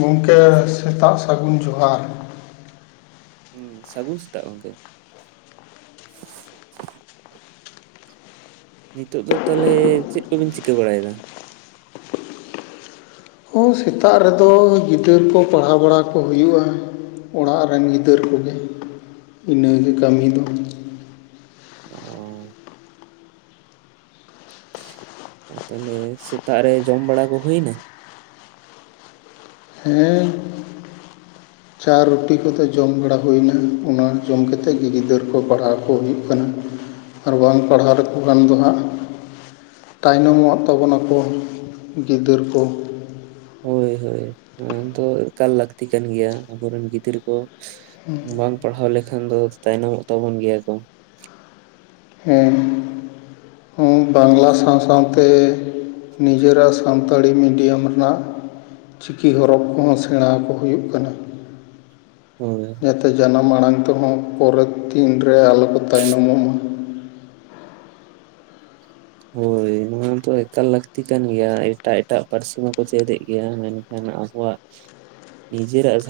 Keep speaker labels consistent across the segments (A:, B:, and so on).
A: ᱜᱚᱢᱠᱮ ᱥᱮᱛᱟᱜ ᱥᱟᱹᱜᱩᱱ ᱡᱚᱦᱟᱨ
B: ᱦᱩᱸ ᱥᱟᱹᱜᱩᱱ ᱥᱮᱛᱟᱜ ᱜᱚᱝᱠᱮ ᱱᱤᱛᱚᱜ ᱫᱚ ᱛᱟᱦᱚᱞᱮ ᱪᱮᱫ ᱠᱚᱵᱤᱱ ᱪᱤᱠᱟᱹ ᱵᱟᱲᱟᱭᱮᱫᱟ
A: ᱦᱚᱸ ᱥᱮᱛᱟᱜ ᱨᱮᱫᱚ ᱜᱤᱫᱟᱹᱨ ᱠᱚ ᱯᱟᱲᱦᱟᱣ ᱵᱟᱲᱟ ᱠᱚ ᱦᱩᱭᱩᱜᱼᱟ ᱚᱲᱟᱜ ᱨᱮᱱ ᱜᱤᱫᱟᱹᱨ ᱠᱚᱜᱮ ᱤᱱᱟᱹᱜᱮ ᱠᱟᱹᱢᱤ ᱫᱚ
B: ᱚᱻ ᱚ ᱛᱟᱦᱮᱞᱮ ᱥᱮᱛᱟᱜ ᱨᱮ ᱡᱚᱢ ᱵᱟᱲᱟ ᱠᱚ ᱦᱩᱭᱱᱟ
A: ᱦᱮᱸ ᱪᱟ ᱨᱩᱴᱤ ᱠᱚᱫᱚ ᱡᱚᱢ ᱵᱟᱲᱟ ᱦᱳᱭ ᱱᱟ ᱚᱱᱟ ᱡᱚᱢ ᱠᱟᱛᱮᱛ ᱜᱮ ᱜᱤᱫᱟᱹᱨ
B: ᱦᱳᱭ ᱦᱳᱭ ᱱᱚᱶᱟ ᱫᱚ ᱮᱠᱟᱞ ᱞᱟᱹᱠᱛᱤ ᱠᱟᱱ ᱜᱤᱭᱟ ᱟᱵᱚᱨᱮᱱ ᱜᱤᱫᱟᱹᱨᱟ ᱠᱚ ᱵᱟᱝ ᱯᱟᱲᱦᱟᱣ ᱞᱮᱠ ᱵᱟᱠᱷᱟᱱ ᱫᱚ ᱛᱟᱭᱱᱚᱢᱚᱜ ᱛᱟᱵᱚᱱ ᱜᱤᱭᱟ ᱠᱚ
A: ᱦᱮᱸ ᱦᱩ ᱵᱟᱝᱞᱟ ᱥᱟᱶ ᱥᱟᱶᱛᱮ
B: ᱦᱳᱭ
A: ᱡᱟᱛᱮ ᱡᱟᱱᱟᱢ ᱟᱲᱟᱝ ᱛᱮᱦᱚᱸ ᱯᱚᱨᱮᱨ ᱫᱤᱱ ᱨᱮ ᱟᱞᱚ ᱠᱚ ᱛᱟᱭᱱᱚᱢᱚᱜᱢᱟ
B: ᱦᱳᱭ ᱱᱚᱣᱟ ᱫᱚ ᱮᱠᱟᱞ ᱞᱟᱹᱠᱛᱤ ᱠᱟᱱ ᱜᱤᱭᱟ ᱮᱴᱟᱜ ᱮᱴᱟᱜ ᱯᱟᱹᱨᱥᱤ ᱢᱟᱠᱚ ᱪᱮᱫᱮᱜ ᱜᱤᱭᱟ ᱢᱮᱱᱠᱷᱟᱱ ᱟᱵᱚᱣᱟᱜ ᱱᱤᱡᱮᱨᱟᱜ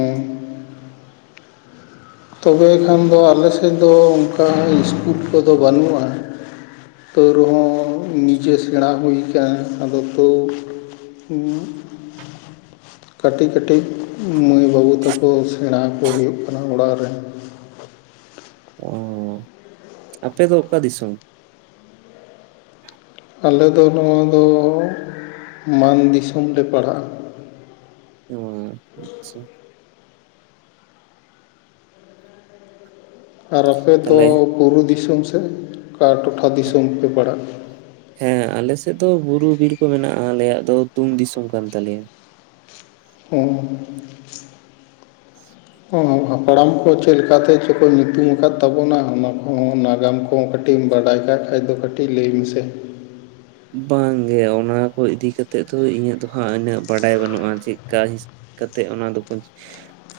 A: ᱦᱮᱸ ᱛᱚᱵᱮ ᱠᱷᱟᱱ ᱫᱚ ᱟᱞᱮ ᱥᱮᱫ ᱫᱚ ᱚᱱᱠᱟ ᱤᱥᱠᱩᱞ ᱠᱚᱫᱚ ᱵᱟᱹᱱᱩᱜᱼᱟ ᱛᱟᱹᱣ ᱨᱮᱦᱚᱸ ᱱᱤᱡᱮ ᱥᱮᱬᱟ ᱦᱩᱭ ᱟᱠᱟᱱ ᱟᱫᱚ ᱛᱟᱹᱣ ᱠᱟᱹᱴᱤᱡ ᱠᱟᱹᱴᱤᱡ ᱢᱟᱹᱭ ᱵᱟᱹᱵᱩ [inaudible]
B: ᱚ ᱟᱯᱮ ᱫᱚ ᱚᱠᱟ ᱫᱤᱥᱚᱢ
A: ᱟᱞᱮ ᱫᱚ ᱱᱚᱣᱟ ᱫᱚ ᱢᱟᱱ ᱫᱤᱥᱚᱢ ᱞᱮ ᱯᱟᱲᱟᱜᱼᱟ
B: ᱚ ᱟᱪᱪᱷᱟ
A: ᱟᱨ ᱟᱯᱮᱫᱚ
B: ᱛᱟᱦᱚᱞᱮ
A: ᱵᱩᱨᱩ ᱫᱤᱥᱚᱢ [inaudible] ᱚᱠᱟ ᱴᱚᱴᱷᱟ ᱫᱤᱥᱚᱢ ᱯᱮ ᱯᱟᱲᱟᱜ
B: ᱟᱞ ᱫᱚ ᱵᱩᱨᱩ ᱵᱤᱨ ᱠᱚ ᱢᱮᱱᱟᱜᱼᱟ ᱟᱞᱮᱭᱟᱜ ᱫᱚ ᱛᱩᱢ ᱫᱤᱥᱚᱢ ᱠᱟᱱ ᱛᱟᱞᱮᱭᱟ
A: ᱦᱮᱸ ᱦᱟᱯᱲᱟᱢ ᱠᱚ ᱪᱮᱫ ᱞᱮᱠᱟᱛᱮ ᱪᱚ ᱠᱚ ᱧᱩᱛᱩᱢ ᱟᱠᱟᱫ ᱛᱟᱵᱚᱱᱟ ᱚᱱᱟ ᱠᱚᱚᱸ ᱱᱟᱜᱟᱢ ᱠᱚᱦᱚᱸ ᱠᱟᱹᱴᱤᱡ ᱮᱢ ᱵᱟᱰᱟᱭ ᱠᱟᱜ ᱠᱷᱟ ᱫᱚ ᱠᱟᱹᱴᱤᱡ ᱞᱟᱹᱭ ᱢᱮᱥᱮ
B: ᱵᱟᱝᱜᱮ ᱚᱱᱟ ᱠᱚ ᱤᱫᱤ ᱠᱟᱛᱮᱫ ᱫᱚ ᱤᱧᱟᱹᱜ ᱫᱚ ᱵᱟᱝ ᱜᱮ ᱩᱱᱟᱠᱚ ᱤᱫᱤ ᱠᱟᱛᱮ ᱫᱚ ᱦᱟᱸᱜ ᱩᱱᱟᱹᱜ ᱵᱟᱰᱟᱭ ᱵᱟᱹᱱᱩᱜᱼᱟ ᱪᱮᱫᱠᱟ ᱦ ᱠᱟᱛᱮᱜ ᱚᱱᱟ ᱫᱚᱠᱚ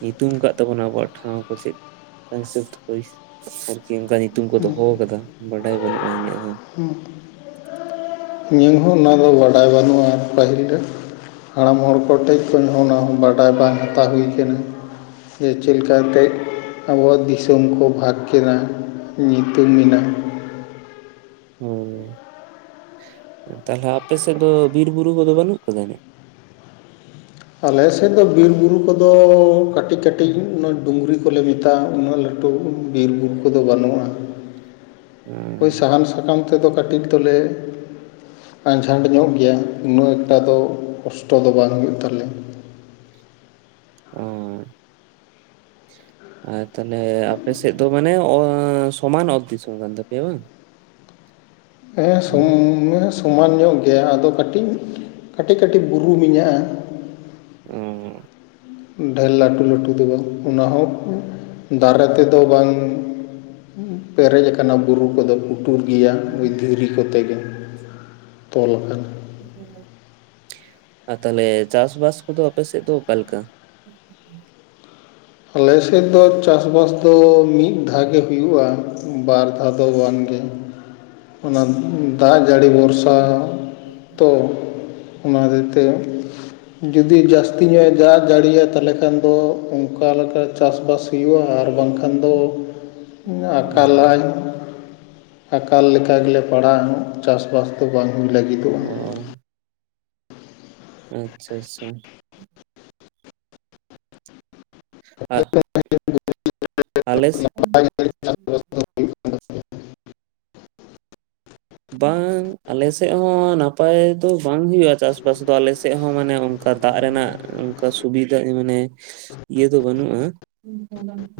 B: ᱧᱩᱛᱩᱢ ᱠᱟᱜ ᱛᱟᱵᱚᱱᱟ ᱟᱵᱚᱣᱟᱜ ᱴᱷᱟᱶ ᱠᱚ ᱪᱮᱫᱠᱟ ᱦᱤᱥᱟᱹᱵ ᱛᱮᱠᱚ ᱚᱱᱠᱟ ᱧᱩᱛᱩᱢ ᱠᱚ ᱫᱚᱦᱚ ᱠᱟᱫᱟ ᱵᱟᱰᱟᱭ ᱵᱟᱹᱱᱩᱜᱼᱟ ᱤᱧᱟᱹᱜ ᱦᱚᱸ
A: ᱦᱩᱸ ᱤᱧᱟᱹᱟᱹᱜ ᱦᱚᱸ ᱚᱱᱟ ᱫᱚ ᱵᱟᱰᱟᱭ ᱵᱟᱹᱱᱩᱜᱼᱟ ᱯᱟᱹᱦᱤᱞ ᱨᱮᱱ ᱦᱟᱲᱟᱢ ᱦᱚᱲ ᱠᱚ ᱴᱷᱮᱡ ᱠᱷᱮᱡ ᱦᱚᱸ ᱚᱱᱟ ᱵᱟᱰᱟᱭ ᱵᱟᱝ ᱦᱟᱛᱟᱣ ᱦᱩᱭ ᱠᱟᱱᱟ ᱡᱮ ᱪᱮᱫᱞᱠᱟᱛᱜ ᱟᱵᱚᱣᱟᱜ ᱫᱤᱥᱚᱢ ᱠᱚ ᱵᱷᱟᱜᱽ ᱠᱮᱫᱟ ᱧᱩᱛᱩᱢ ᱮᱱᱟ
B: ᱦᱳᱭ ᱛᱟᱦᱚᱞᱮ ᱟᱯᱮ ᱥᱮᱫ ᱫᱚ ᱵᱤᱨᱵᱩᱨᱩ ᱠᱚᱫᱚ ᱵᱟᱹᱱᱩᱜ ᱠᱟᱫᱟᱱᱤ
A: ᱟᱞᱮ ᱥᱮᱫ ᱫᱚ ᱵᱤᱨᱼᱵᱩᱨᱩ ᱠᱚᱫᱚ ᱠᱟᱹᱴᱤᱡᱼ ᱠᱟᱹᱴᱤᱡ ᱩ ᱰᱩᱝᱨᱤ ᱠᱚᱞᱮ ᱢᱮᱛᱟᱜᱼᱟ ᱩᱱᱟᱹᱜ ᱞᱟᱹᱴᱩ ᱵᱤᱨᱼᱵᱩᱨᱩ ᱠᱚᱫᱚ ᱵᱟᱹᱱᱩᱜᱼᱟ ᱦᱳᱭ ᱥᱟᱦᱟᱱ ᱥᱟᱠᱟᱢ ᱛᱮᱫᱚ ᱠᱟᱹᱴᱤᱡ ᱠᱟᱹᱴᱤᱡ ᱫᱚᱞᱮ ᱟᱸᱡᱷᱟᱸᱴ ᱧᱚᱜ ᱜᱮᱭᱟ ᱩᱱᱟᱹᱜ ᱮᱠᱴᱟ ᱫᱚ ᱠᱚᱥᱴᱚ ᱫᱚ ᱵᱟᱝ ᱦᱩᱭᱩᱜ ᱛᱟᱞᱮᱭᱟ
B: ᱚᱸ ᱟᱨ ᱛᱟᱦᱞᱮ ᱟᱯᱮ ᱥᱮᱫ ᱫᱚ ᱢᱟᱱᱮ ᱥᱚᱢᱟᱱ ᱚᱛ ᱫᱤᱥᱚᱢ ᱠᱟᱱ ᱛᱟᱯᱮᱭᱟ ᱵᱟᱝ?
A: ᱦᱮᱸ ᱥᱚᱢ
B: ᱦᱩᱸ
A: ᱥᱚᱢᱟᱱ ᱧᱚᱜ ᱭᱟ ᱟᱫᱚ ᱠᱟᱹᱴᱤᱡ ᱠᱟᱹᱴᱤᱡ ᱠᱟᱹᱴᱤᱡ ᱵᱩᱨᱩ ᱢᱮᱱᱟᱜᱼᱟ
B: ᱚ
A: ᱰᱷᱮᱨ ᱞᱟᱹᱴᱩ ᱞᱟᱹᱴᱩ ᱫᱚ ᱵᱟᱝ ᱚᱱᱟ ᱦᱚᱸᱚᱸ ᱫᱟᱨᱮ ᱛᱮᱫᱚ ᱵᱟᱝ ᱯᱮᱨᱮᱡ ᱟᱠᱟᱱᱟ ᱵᱩᱨᱩ ᱠᱚᱫᱚ ᱞᱩᱴᱩᱨ ᱜᱮᱭᱟ ᱫᱷᱤᱨᱤ ᱠᱚᱛᱮ ᱜᱮ ᱛᱚᱞᱟᱠ
B: ᱟᱨ ᱛᱟᱦᱚᱞᱮ ᱪᱟᱥᱵᱟᱥ ᱠᱚᱫᱚ ᱟᱯᱮ ᱥᱮᱫ ᱫᱚ ᱚᱠᱟᱮ ᱞᱮᱠᱟ
A: ᱟᱞᱮ ᱥᱮᱫ ᱫᱚ ᱪᱟᱥᱵᱟᱥ ᱫᱚ ᱢᱤᱫ ᱫᱷᱟᱣᱮ ᱦᱩᱭᱩᱜᱼᱟ ᱵᱟᱨ ᱫᱷᱟᱣ ᱫᱚ ᱵᱟᱝ ᱜᱮ ᱚᱱᱟ ᱫᱟᱜ ᱨᱟᱡᱟᱹᱲᱤ ᱵᱷᱚᱨᱥᱟ ᱛᱚ ᱚᱱᱟ ᱦᱚᱛᱮᱡ ᱛᱮ ᱡᱩᱫᱤ ᱡᱟᱹᱥᱛᱤ ᱧᱚᱜ ᱮ ᱫᱟᱜ ᱡᱟᱹᱲᱤᱭᱟ ᱛᱟᱦᱚᱞᱮ ᱠᱷᱟᱱ ᱫᱚ ᱚᱱᱠᱟᱠᱟ ᱞᱮᱠᱟ ᱪᱟᱥ ᱵᱟᱥ ᱦᱩᱭᱩᱜᱭᱳᱼᱟ ᱟᱨ ᱵᱟᱝ ᱟᱠᱷᱟᱱ ᱫᱚ ᱟᱠᱟᱞᱟᱭ ᱟᱠᱟᱞ ᱞᱮᱠᱟ ᱜᱮᱞᱮ ᱯᱟᱲᱟᱜᱼᱟ ᱪᱟᱥᱵᱟᱥ ᱫᱚ ᱵᱟᱝ ᱦᱩᱭ ᱞᱟᱹᱜᱤᱫᱚᱜᱼᱟ
B: ᱚ ᱟᱪᱪᱷᱟ ᱟᱪᱪᱷᱟ
A: [inaudible]
B: ᱟᱜ
A: ᱼᱼ [inaudible]
B: [unintelligible]
A: [unintelligible]
B: ᱵᱟᱝ ᱟᱞᱮ ᱥᱮᱫ ᱦᱚᱸ ᱱᱟᱯᱟᱭ ᱫᱚ ᱵᱟᱝ ᱦᱩᱭᱩᱜᱼᱟ ᱪᱟᱥᱵᱟᱥ ᱫᱚ ᱟᱞᱮ ᱥᱮᱫ ᱦᱚᱸ ᱢᱟᱱᱮ ᱚᱱᱠᱟ ᱫᱟᱜ ᱨᱮᱱᱟᱜ ᱚᱱᱠᱟ ᱥᱩᱵᱤᱫᱟ ᱢᱟᱱᱮ ᱤᱭᱟᱹ ᱫᱚ ᱵᱟᱹᱱᱩᱜᱼᱟ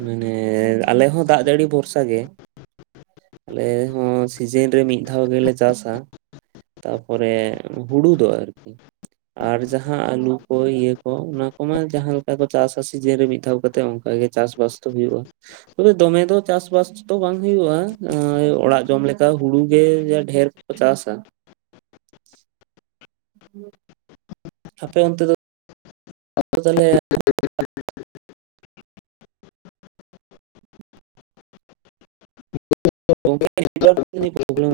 B: ᱢᱟᱱᱮ ᱟᱞᱮ ᱦᱚᱸ ᱫᱟᱜ ᱡᱟᱹᱲᱤ ᱵᱷᱚᱨᱥᱟ ᱜᱮ ᱟᱞᱮ ᱦᱚᱸ ᱥᱤᱡᱮᱱ ᱨᱮ ᱢᱤᱫ ᱢᱤᱫ ᱫᱷᱟᱣ ᱜᱮᱞᱮ ᱪᱟᱥᱟ ᱛᱟᱯᱚᱨᱮ ᱦᱩᱲᱩ ᱫᱚ ᱟᱨᱠᱤ ᱟᱨ ᱡᱟᱦᱟᱸ ᱟᱞᱩ ᱠᱚ ᱤᱭᱟᱹ ᱠᱚ ᱚᱱᱟ ᱠᱚᱢᱟ ᱡᱟᱦᱟᱸ ᱞᱮᱠᱟ ᱠᱚ ᱪᱟᱥᱟ ᱥᱤᱡᱤᱱ ᱨᱮ ᱢᱤᱫ ᱫᱷᱟᱣ ᱠᱟᱛᱮ ᱚᱱᱠᱟᱟᱜ ᱜᱮ ᱪᱟᱥ ᱵᱟᱥ ᱫᱚ ᱦᱩᱭᱩᱜᱼᱟ ᱛᱚᱵᱮ ᱫᱚᱢᱮ ᱫᱚ ᱪᱟᱥ ᱵᱟᱥ ᱫᱚ ᱵᱟᱝ ᱦᱩᱭᱩᱜᱼᱟ ᱚᱲᱟᱜ ᱡᱚᱢ ᱞᱮᱠᱟ ᱦᱩᱲᱩ ᱜᱮ ᱡᱟ ᱰᱷᱮᱨ ᱠᱚ ᱪᱟᱥᱟ [inaudible] ᱟᱯᱮ ᱚᱱᱛᱮ ᱫᱚ ᱚ ᱛᱟᱦᱞᱮ ᱜᱚᱝᱠᱮ ᱩᱱᱤ ᱯᱚᱵᱱᱟ